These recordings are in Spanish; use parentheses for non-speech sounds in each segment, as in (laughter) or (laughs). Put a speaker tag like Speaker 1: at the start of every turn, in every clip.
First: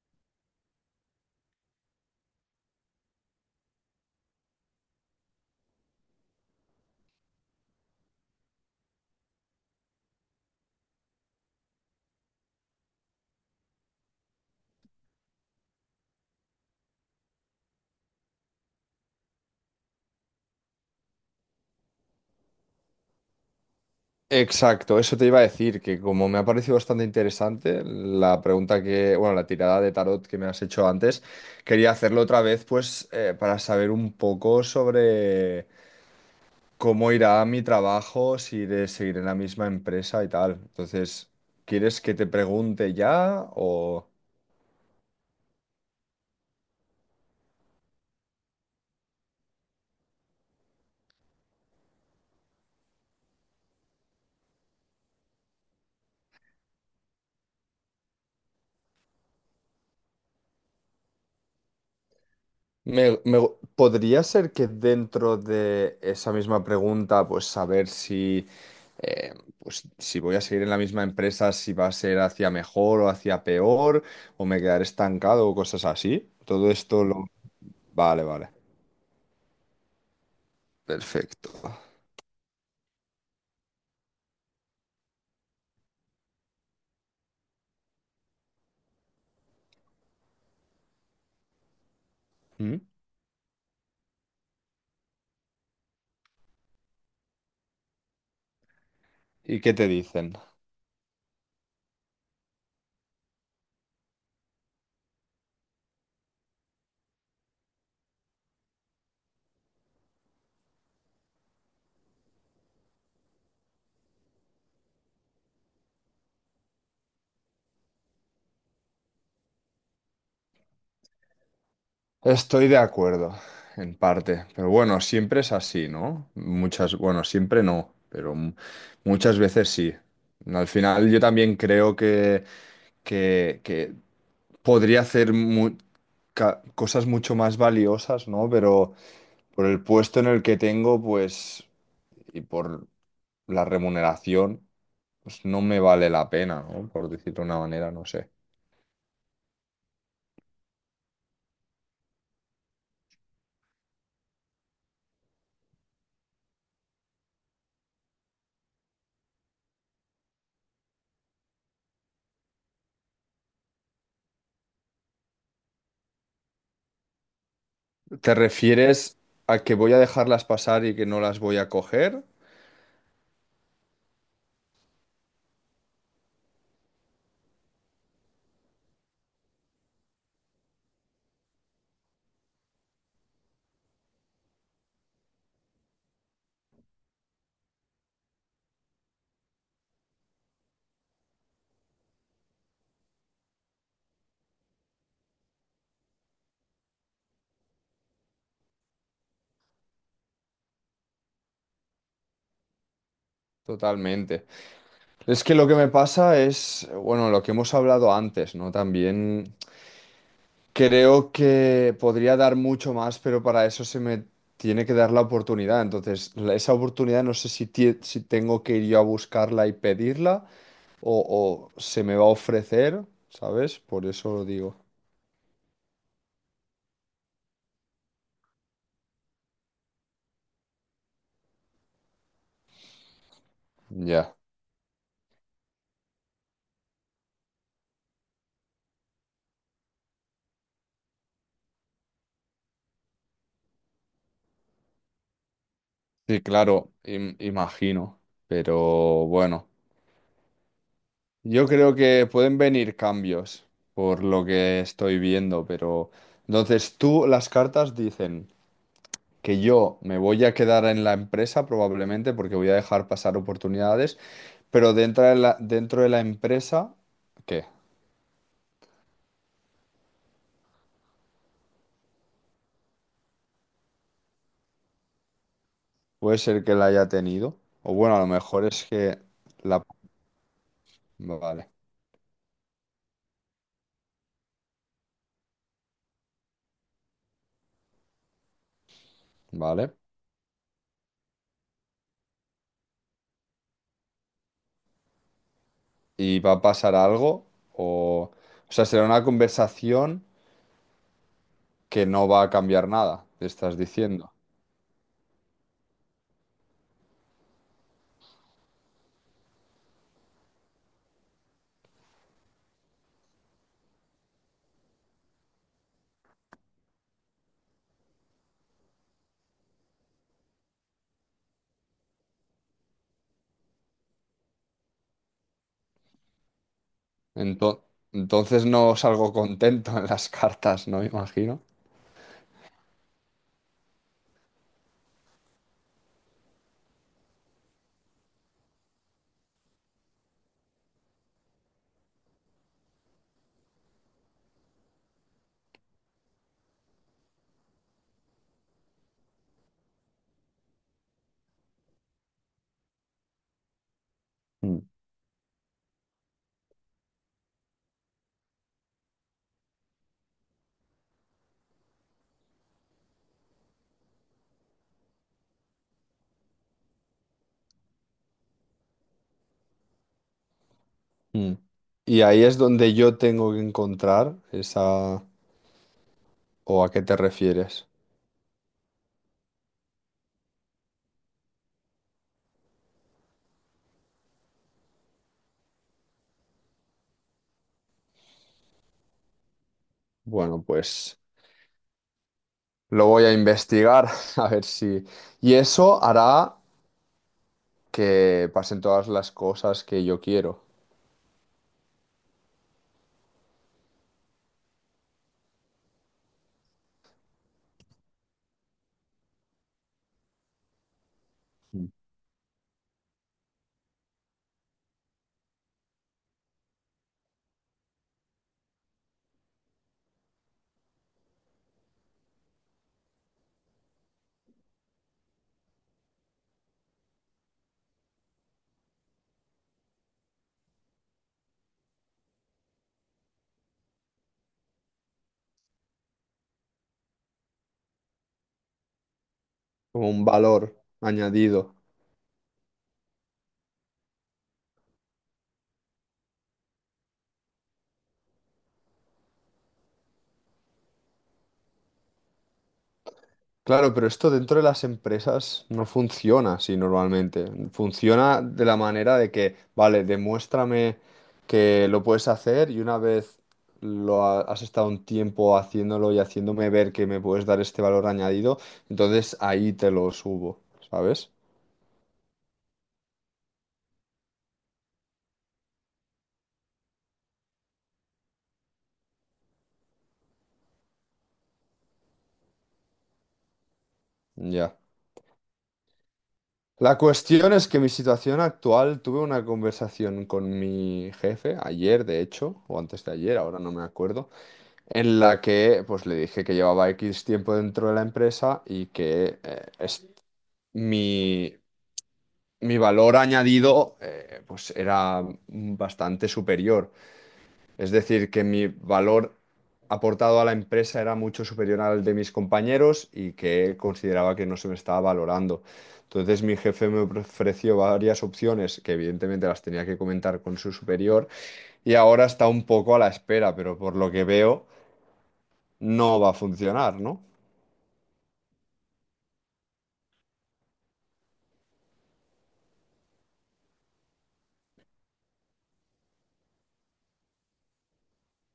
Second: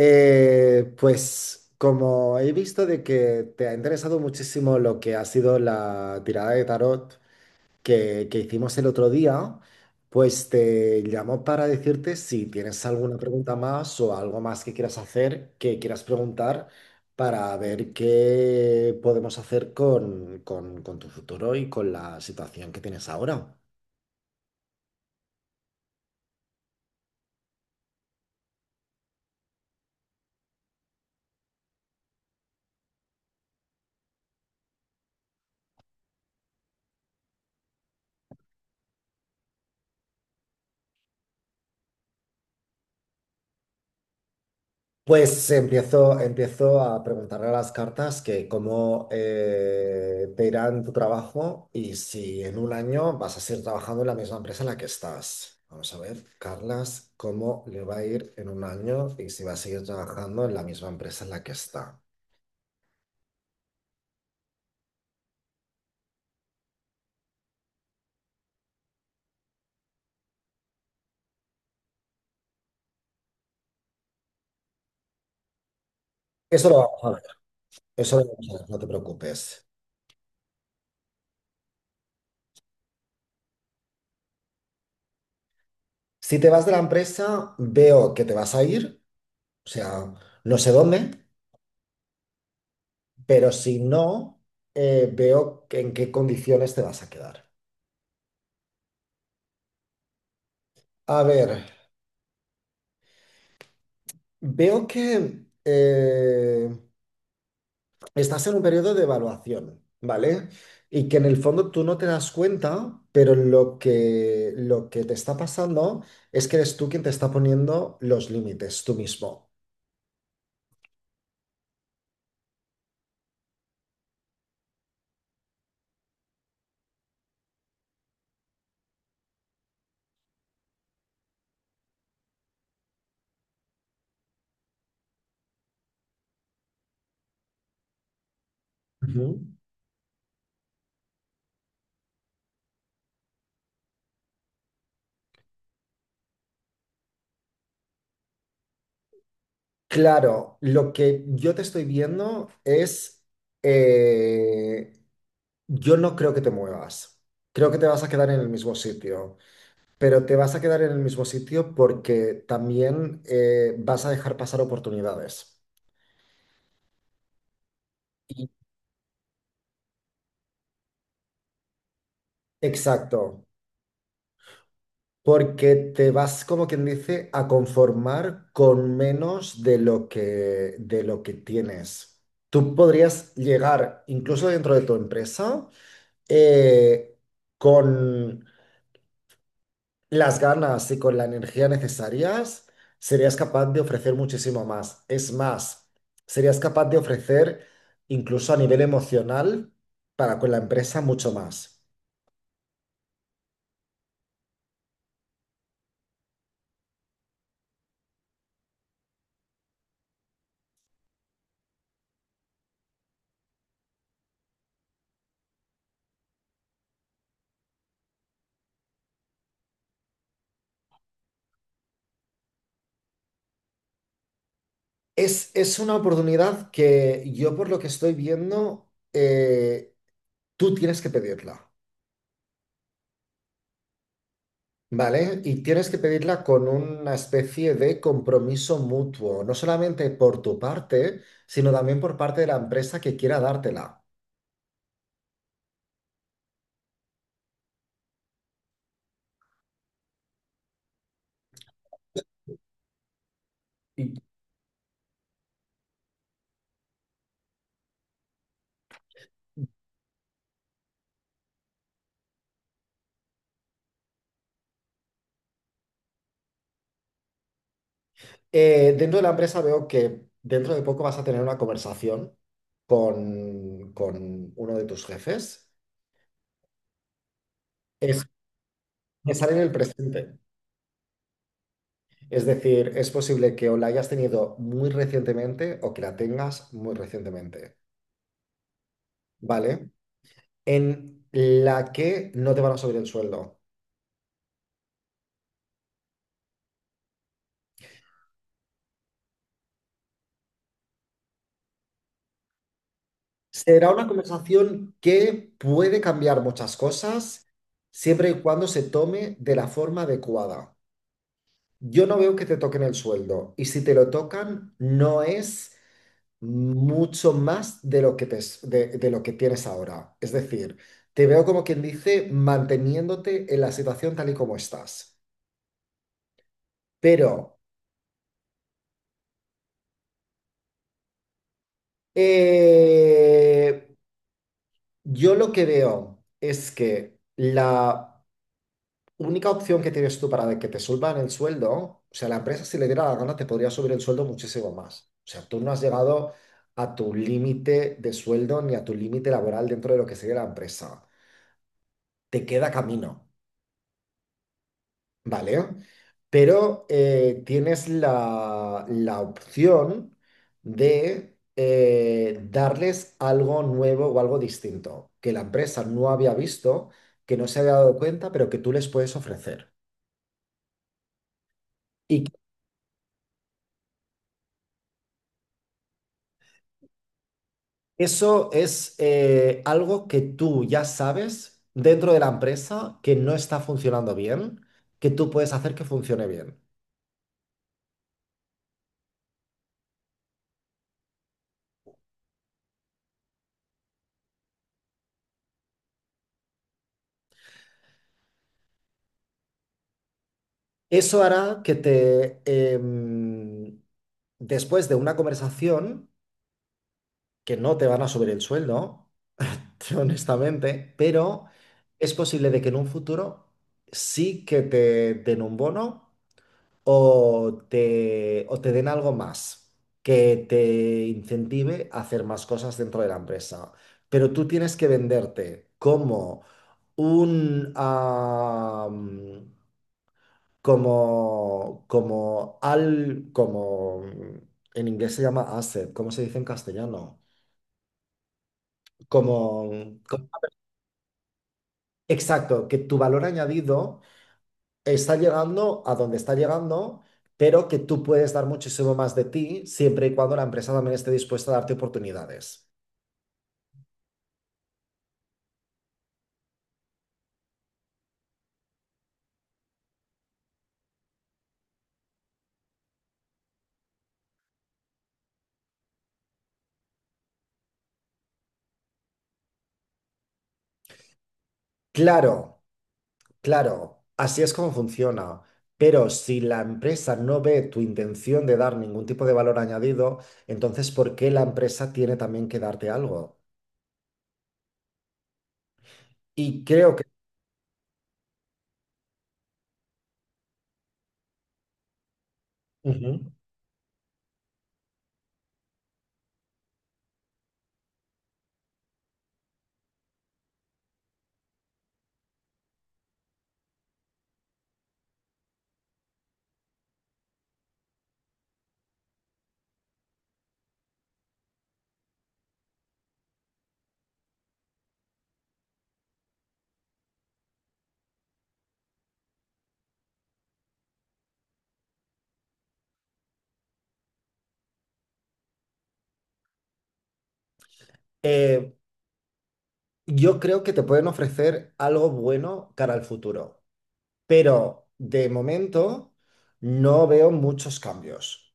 Speaker 1: Pues como he visto de que te ha interesado muchísimo lo que ha sido la tirada de tarot que hicimos el otro día, pues te llamo para decirte si tienes alguna pregunta más o algo más que quieras hacer, que quieras preguntar, para ver qué podemos hacer con tu futuro y con la situación que tienes ahora.
Speaker 2: Exacto, eso te iba a decir, que como me ha parecido bastante interesante la pregunta que, bueno, la tirada de tarot que me has hecho antes, quería hacerlo otra vez, pues, para saber un poco sobre cómo irá mi trabajo, si iré seguir en la misma empresa y tal. Entonces, ¿quieres que te pregunte ya o...?
Speaker 1: Pues empiezo a preguntarle a las cartas que cómo te irá en tu trabajo y si en un año vas a seguir trabajando en la misma empresa en la que estás. Vamos a ver, Carlas, cómo le va a ir en un año y si va a seguir trabajando en la misma empresa en la que está.
Speaker 2: Me, me- Podría ser que dentro de esa misma pregunta, pues saber si, eh, pues, si voy a seguir en la misma empresa, si va a ser hacia mejor o hacia peor, o me quedaré estancado o cosas así.
Speaker 1: Eso
Speaker 2: Todo
Speaker 1: lo vamos
Speaker 2: esto
Speaker 1: a ver,
Speaker 2: lo...
Speaker 1: eso
Speaker 2: Vale,
Speaker 1: lo
Speaker 2: vale.
Speaker 1: vamos a ver, no te preocupes.
Speaker 2: Perfecto.
Speaker 1: Si te vas de la empresa, veo que te vas a ir, o sea, no sé dónde,
Speaker 2: ¿Mm?
Speaker 1: pero si no, en qué condiciones te vas a quedar.
Speaker 2: ¿Y qué te dicen?
Speaker 1: A ver, veo que estás en un periodo de evaluación, ¿vale? Y que en el fondo tú no te das cuenta, pero lo que te está pasando es que eres tú quien te está poniendo los límites, tú mismo.
Speaker 2: Estoy de acuerdo, en parte, pero bueno, siempre es así, ¿no? Muchas, bueno, siempre no, pero muchas veces sí. Al final yo también creo que podría hacer cosas mucho más valiosas, ¿no? Pero
Speaker 1: Ujú.
Speaker 2: por el puesto en el que tengo, pues, y por la remuneración, pues no me vale la pena, ¿no? Por decirlo de una manera, no sé.
Speaker 1: Claro, lo que yo te estoy viendo es, eh, yo no creo que te muevas, creo que te vas a quedar en el mismo sitio. Pero te vas a quedar en el mismo sitio porque también vas a dejar pasar oportunidades.
Speaker 2: ¿Te
Speaker 1: Y-
Speaker 2: refieres a que voy a dejarlas pasar y que no las voy a coger?
Speaker 1: Exacto, porque te vas, como quien dice, a conformar con menos de lo que tienes. Tú podrías llegar, incluso dentro de tu empresa, eh, con las ganas y con la energía necesarias, serías capaz de ofrecer muchísimo más. Es más, serías capaz de ofrecer incluso a nivel emocional para con la empresa mucho más.
Speaker 2: Totalmente. Es que lo que me pasa es, bueno, lo que hemos hablado antes, ¿no? También creo que podría dar mucho más, pero para eso se me tiene que dar la oportunidad. Entonces, esa oportunidad no sé si, si tengo que ir yo a buscarla y pedirla o se me va a ofrecer, ¿sabes? Por eso lo digo.
Speaker 1: Es una oportunidad que yo por lo que estoy viendo, tú tienes que pedirla,
Speaker 2: Ya.
Speaker 1: ¿vale? Y tienes que pedirla con una especie de compromiso mutuo, no solamente por tu parte, sino también por parte de la empresa que quiera dártela.
Speaker 2: Sí, claro, imagino. Pero bueno. Yo creo que pueden venir cambios por lo que estoy viendo, pero entonces tú las cartas dicen que yo me voy a quedar en la empresa probablemente porque voy a dejar pasar oportunidades, pero dentro de la empresa, ¿qué?
Speaker 1: Dentro de la empresa veo que dentro de poco vas a tener una conversación con uno de tus jefes.
Speaker 2: Puede ser que la haya tenido, o bueno, a
Speaker 1: Es
Speaker 2: lo mejor es que
Speaker 1: pensar en el
Speaker 2: la...
Speaker 1: presente.
Speaker 2: Vale,
Speaker 1: Es decir, es posible que o la hayas tenido muy recientemente o que la tengas muy recientemente,
Speaker 2: vale.
Speaker 1: ¿vale? En la que no te van a subir el sueldo.
Speaker 2: ¿Y va a pasar algo? O, o sea, será una conversación que no va a cambiar nada, te estás
Speaker 1: Será una
Speaker 2: diciendo.
Speaker 1: conversación que puede cambiar muchas cosas siempre y cuando se tome de la forma adecuada. Yo no veo que te toquen el sueldo y si te lo tocan no es mucho más de lo que te, s- de lo que tienes ahora. Es decir, te veo como quien dice manteniéndote en la situación tal y como estás. Pero
Speaker 2: Ento- entonces no salgo contento en las cartas, ¿no? Me imagino.
Speaker 1: eh, yo lo que veo es que la única opción que tienes tú para de que te suban el sueldo, o sea, la empresa si le diera la gana te podría subir el sueldo muchísimo más. O sea, tú no has llegado a tu límite de sueldo ni a tu límite laboral dentro de lo que sería la empresa. Te queda camino,
Speaker 2: Mm.
Speaker 1: ¿vale? Pero tienes la opción de darles algo nuevo o algo distinto que la empresa no había visto, que no se había dado cuenta, pero que tú les puedes ofrecer
Speaker 2: Mm. Y
Speaker 1: y
Speaker 2: ahí es donde yo tengo que encontrar esa... ¿O a qué te refieres?
Speaker 1: eso es algo que tú ya sabes dentro de la empresa que no está funcionando bien, que tú puedes hacer que funcione bien.
Speaker 2: Bueno, pues lo voy a investigar (laughs) a ver si... Y eso hará que pasen todas las cosas que yo quiero.
Speaker 1: Eso hará que después de una conversación, que no te van a subir el sueldo, (laughs) honestamente, pero
Speaker 2: Mm.
Speaker 1: es posible de que en un futuro sí que te den un bono o te den algo más que te incentive a hacer más cosas dentro de la empresa. Pero tú tienes que venderte como un, ah, como, como al, como, en inglés se llama asset, ¿cómo se dice en castellano? Como,
Speaker 2: Como
Speaker 1: co-
Speaker 2: un valor añadido.
Speaker 1: exacto, que tu valor añadido está llegando a donde está llegando, pero que tú puedes dar muchísimo más de ti siempre y cuando la empresa también esté dispuesta a darte oportunidades.
Speaker 2: Claro, pero esto dentro de las empresas no funciona así normalmente. Funciona de la manera de que, vale, demuéstrame que lo puedes hacer y una vez has estado un tiempo haciéndolo y haciéndome ver que me puedes dar este valor añadido, entonces ahí te lo subo, ¿sabes?
Speaker 1: Claro, claro, así es como funciona. Pero si la empresa no ve tu intención de dar ningún tipo de valor añadido, entonces ¿por qué la empresa tiene también que darte algo?
Speaker 2: Ya.
Speaker 1: Y creo
Speaker 2: La
Speaker 1: que
Speaker 2: cuestión es que mi situación actual, tuve una conversación con mi jefe ayer, de hecho, o antes de
Speaker 1: ujú.
Speaker 2: ayer, ahora no me acuerdo. En la que pues le dije que llevaba X tiempo dentro de la empresa y que mi, mi valor añadido pues era bastante superior. Es decir, que mi valor aportado a la empresa era mucho superior al de mis compañeros y que consideraba que no se me estaba valorando. Entonces mi jefe me ofreció varias opciones que evidentemente las tenía que comentar con su superior y ahora está un poco a la espera, pero por lo que veo no va a funcionar, ¿no?
Speaker 1: eh, yo creo que te pueden ofrecer algo bueno cara al futuro, pero de momento no veo muchos cambios.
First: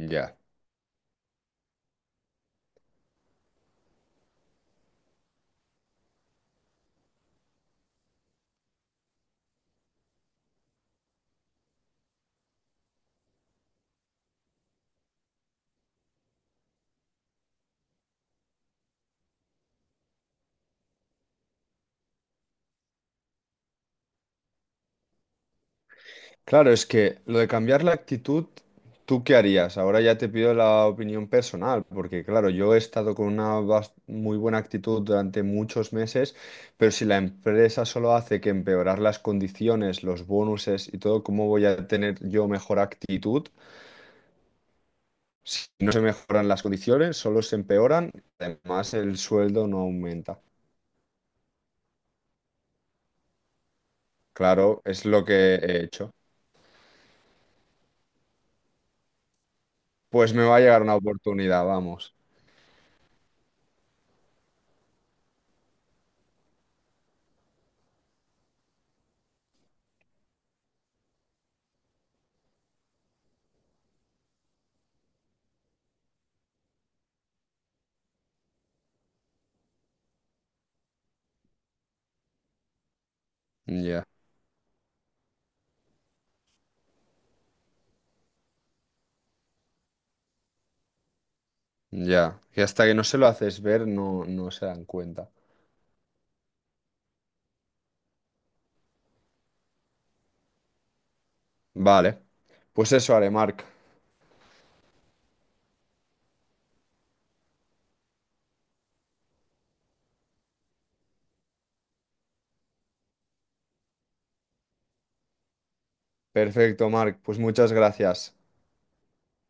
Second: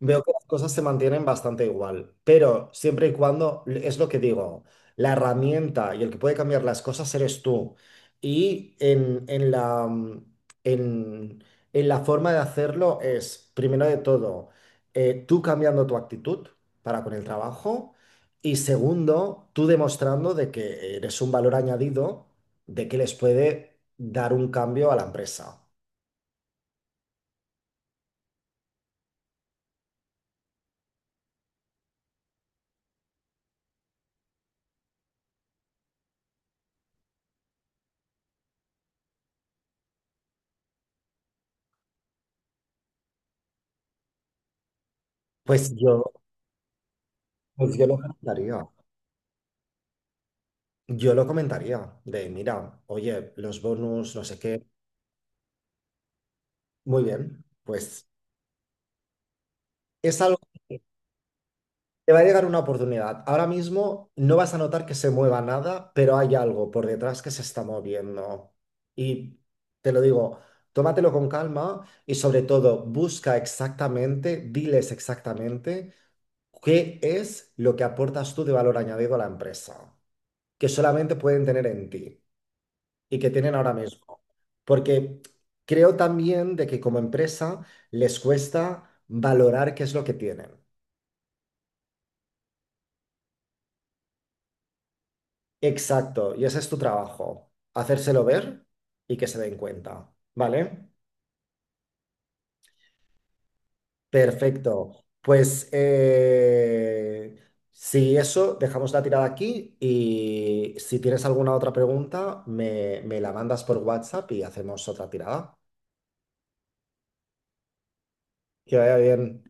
Speaker 1: Veo que las cosas se mantienen bastante igual, pero siempre y cuando, es lo que digo, la herramienta y el que puede cambiar las cosas eres tú. Y en, en la forma de hacerlo es, primero de todo, tú cambiando tu actitud para con el trabajo y segundo, tú demostrando de que eres un valor añadido, de que les puede dar un cambio a la empresa.
Speaker 2: Claro, es que lo de cambiar la actitud, ¿tú qué harías? Ahora ya te pido la opinión personal, porque claro, yo he estado con una muy buena actitud durante muchos meses, pero si la empresa solo hace que empeorar las condiciones, los bonuses y todo, ¿cómo voy a tener yo mejor actitud? Si
Speaker 1: Pues
Speaker 2: no se
Speaker 1: yo,
Speaker 2: mejoran las condiciones, solo se
Speaker 1: pues yo lo
Speaker 2: empeoran,
Speaker 1: cambiaría.
Speaker 2: además el sueldo no aumenta.
Speaker 1: Yo lo comentaría de, mira, oye, los bonus, no sé qué,
Speaker 2: Claro, es lo que he hecho.
Speaker 1: muy bien, pues es
Speaker 2: Pues
Speaker 1: algo
Speaker 2: me va a llegar
Speaker 1: que
Speaker 2: una oportunidad,
Speaker 1: te
Speaker 2: vamos.
Speaker 1: va a llegar una oportunidad. Ahora mismo no vas a notar que se mueva nada, pero hay algo por detrás que se está moviendo. Y te lo digo, tómatelo con calma y sobre todo busca exactamente, diles exactamente qué es lo que aportas tú de valor añadido a la empresa, que solamente pueden tener en ti. Y que tienen ahora
Speaker 2: Ya.
Speaker 1: mismo. Porque creo también de que como empresa les cuesta valorar qué es lo que tienen.
Speaker 2: Ya, que hasta que no se lo haces ver no, no se dan cuenta.
Speaker 1: Exacto, y ese es tu trabajo, hacérselo ver y que se den cuenta, ¿vale?
Speaker 2: Vale, pues eso haré, Marc.
Speaker 1: Perfecto. Pues si eso, dejamos la tirada aquí y si tienes alguna otra pregunta, me la mandas por WhatsApp y hacemos otra tirada.
Speaker 2: Perfecto, Marc. Pues muchas gracias.
Speaker 1: Que vaya bien.